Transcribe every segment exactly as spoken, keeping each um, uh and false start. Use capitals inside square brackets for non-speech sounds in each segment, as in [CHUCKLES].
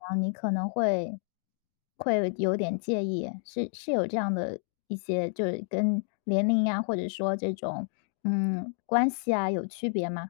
啊，你可能会会有有点介意，是是有这样的一些就是跟年龄呀，或者说这种，嗯，关系啊，有区别吗？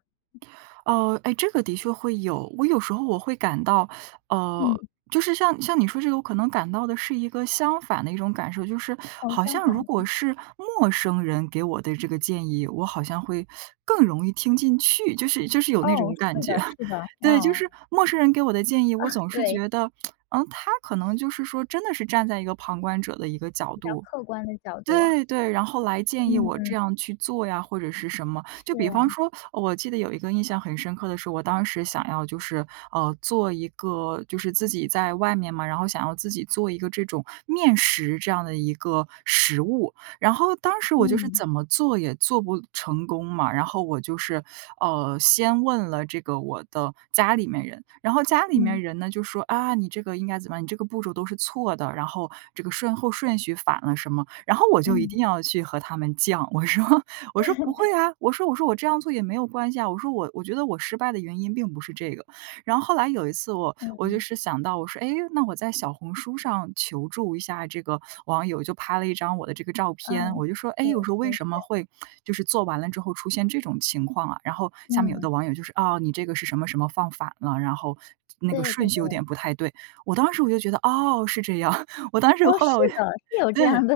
呃，哎，这个的确会有。我有时候我会感到，呃，嗯。就是像像你说这个，我可能感到的是一个相反的一种感受。就是哦，好相像反如果的。是陌生人给我的这个建议，我好像会 [SUCKS TEETH] 更容易听进去，就是就是有那哦，种是感觉。的 [CHUCKLES] 是的，对，就哦。是陌生人给我的建议，我啊，总是对。觉得，[TSK] 嗯，他可能就是说真的是站在一个旁观者的一个角比较度。客观的角度。对对，然后来建议我嗯。这样去做呀，或者是什么。是就比啊。方说我记得有一个印象很深刻的是，我当时想要就是，呃，做一个就是自己在外面嘛，然后想要自己做一个这种面食这样的一个食物。然后当时我就是嗯。怎么做也做不成功嘛，然后我就是，呃，先问了这个我的家里面人。然后家里面嗯。人呢，就说，啊，你这个应该怎么样，你这个步骤都是错的，然后这个顺后顺序反了什么。然后我就一嗯。定要去和他们犟，我说我说不会 [LAUGHS] 啊，我说我说我这样做也没有关系啊，我说我我觉得我失败的原因并不是这个。然后后来有一次我我就嗯。是想到我说，哎，那我在小红书上求助一下这个网友，就拍了一张我的这个照片，嗯，我就说，哎，对，我说为是是。什么会 [TSK] 就是做完了之后出现这种情况啊？然后下面有嗯。的网友就是说，哦，你这个是什么什么放反了，然后那个对对顺序有对。点不太对。我当时我就觉得哦，是这样，[CHUCKLES] 我当时我哦，后来是我就的，是有这对。样的，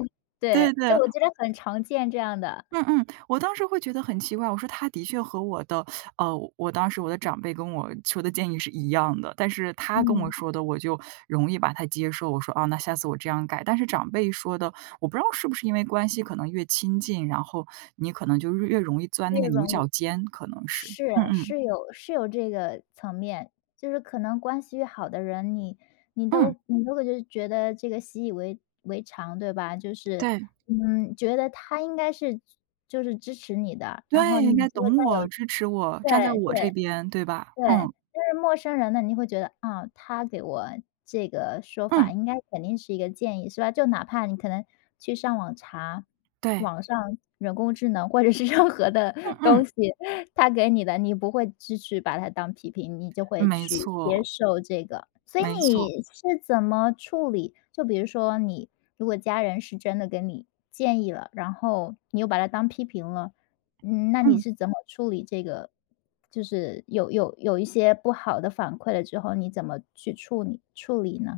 对对，就对。我觉得很常见这样的。嗯嗯，我当时会觉得很奇怪，我说他的确和我的呃，我当时我的长辈跟我说的建议是一样的。但是他跟我嗯。说的我就容易把它接受，我说，啊，那下次我这样改。但是长辈说的，我不知道是不是因为关系可能越亲近，然后你可能就越越容易钻那越个牛容角易。尖，可能是，是，嗯嗯。是有是有这个层面，就是可能关系好的人，你你嗯。都你都会觉得这个习以为为常，对吧？就是，对。嗯，觉得他应该是就是支持你的，然后对，应你该就会再懂有我、支持我，站在对我这对，边，对吧？对。嗯。就是陌生人呢，你会觉得，啊，他给我这个说法嗯。应该肯定是一个建议，是吧？就哪怕你可能去上网查，对。网上人工智能或者是任何的嗯东嗯。西，它给你的，你不会支持把它当批评，你就会没去接错。受这个。所以没错。你是怎么处理就比如说你如果家人是真的跟你建议了，然后你又把它当批评了，嗯，那你嗯。是怎么处理这个就是有有有一些不好的反馈了之后，你怎么去处你处理呢？